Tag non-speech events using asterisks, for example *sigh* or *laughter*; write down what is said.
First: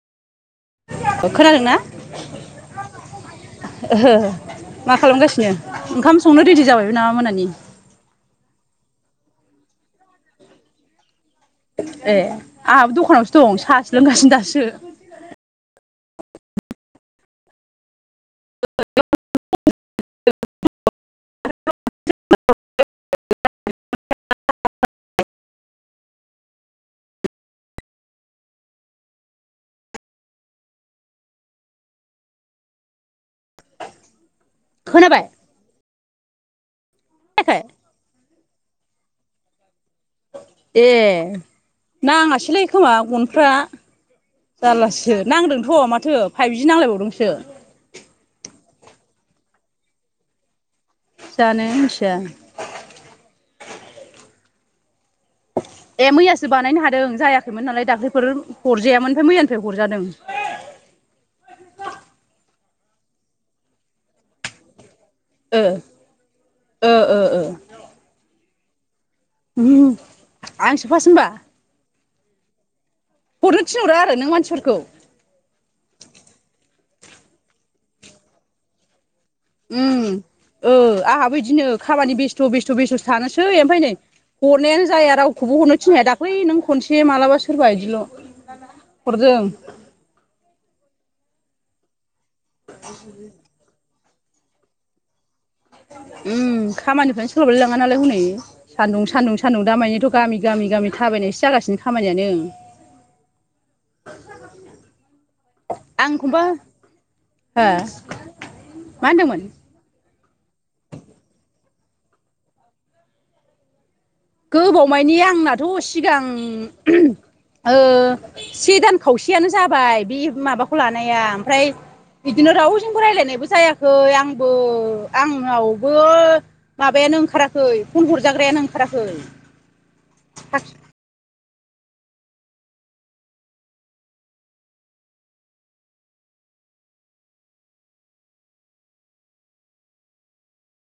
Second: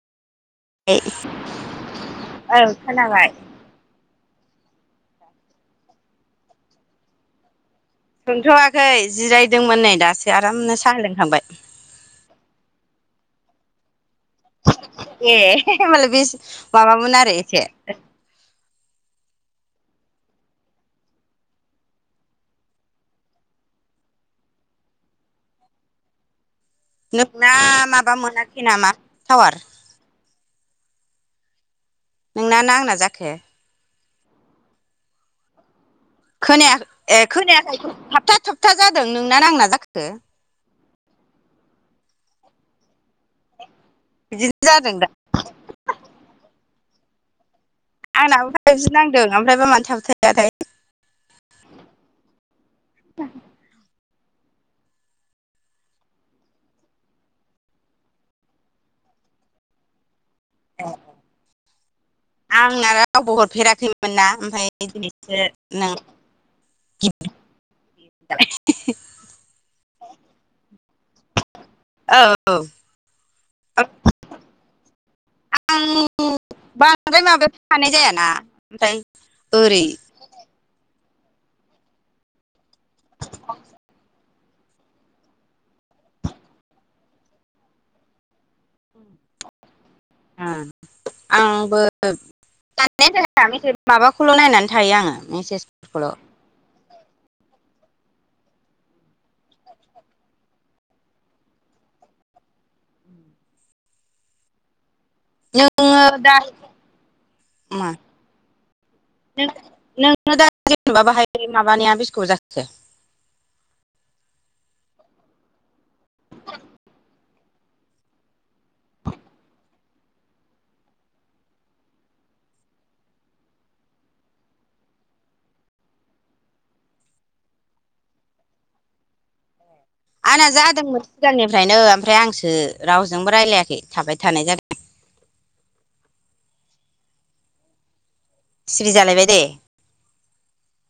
खोनादोंना? औ खोनाबाय *unintelligible* मा खालामगासिनो ओंखाम संनो रेडि जाबायबो नामा मोनानि? सोंथ'वाखै जिरायदोंमोन नै दासो आरामनो साहा लोंखांबाय। ए आंहाबो दखानावसो दं साहासो लोंगासिन ए ओमबालाय बे माबामोन आरो एसे *unintelligible* नोंना माबा मोनाखै नामा थावार? नोंना ना आंना जाखो? खोनाबाय? खोनाया ए खोनायाखै थाबथा थाबथा जादों नोंना नांना जाखो? ए नांङासैलाय खोमा गनफ्रा बिदिनो जादों दा जारलासो नांदोंथ' माथो फाइभ जि नांलायबावदोंसो। आंनाबो फाइभ जि नांदों ओमफ्रायबा मानो थाबथाया थाय जानो मिथिया। *inaudible* ए मैयासो बानायनो हादों जायाखैमोन नालाय दाख्लैफोर हरजायामोन ओमफ्राय मैयानिफ्राय हरजादों। अ आंना रावबो हरफेराखैमोन ना ओमफाय ओ ओ *unintelligible* उम आंसो फार्स्ट होमबा औ। हरनो औ थिनहरा आरो नों मानसिफोरखौ? ओमफ्राय माबायाव थानाय जायाना ओमफ्राय ओरै उम औ आंहाबो इदिनो खामानि बेस्थ' बेस्थ' बेस्थ' थानोसै ओमफ्राय नै हरनायानो जाया रावखौबो हरनो थिननायाया दाख्लै नों खनसे मालाबा सोरबा इदिल' हरदों। आंबो दाननायानो जाया माबाखौल' नायनानै थायो आङो मेसेज उम खामानिखौ सोलाबलाय लाङा नालाय हनै सान्दुं सान्दुं सान्दुं दामानिथ' गामि गामि गामि थाबायनायसो जागासिनो खामानियानो। *inaudible* आं एखमबा *unintelligible* हो मा मा होनदोंमोन? माबाहाय माबानाया बेसे गोबाव जाखो? *unintelligible* गोबावमानि आंनाथ' सिगां ओ से दान खावसेयानो जाबाय बे माबाखौ लानाया ओमफ्राय बिदिनो रावजोंबो रायलायनायबो जायाखै आंबो आंनावबो माबाया नो ओंखाराखै फन हरजाग्रायानो ओंखाराखै। आंना साखि जादोंमोन सिगांनिफ्रायनो ओमफ्राय आंसो रावजोंबो रायलायाखै थाबाय थानाय जादों। सिरि जालायबाय दे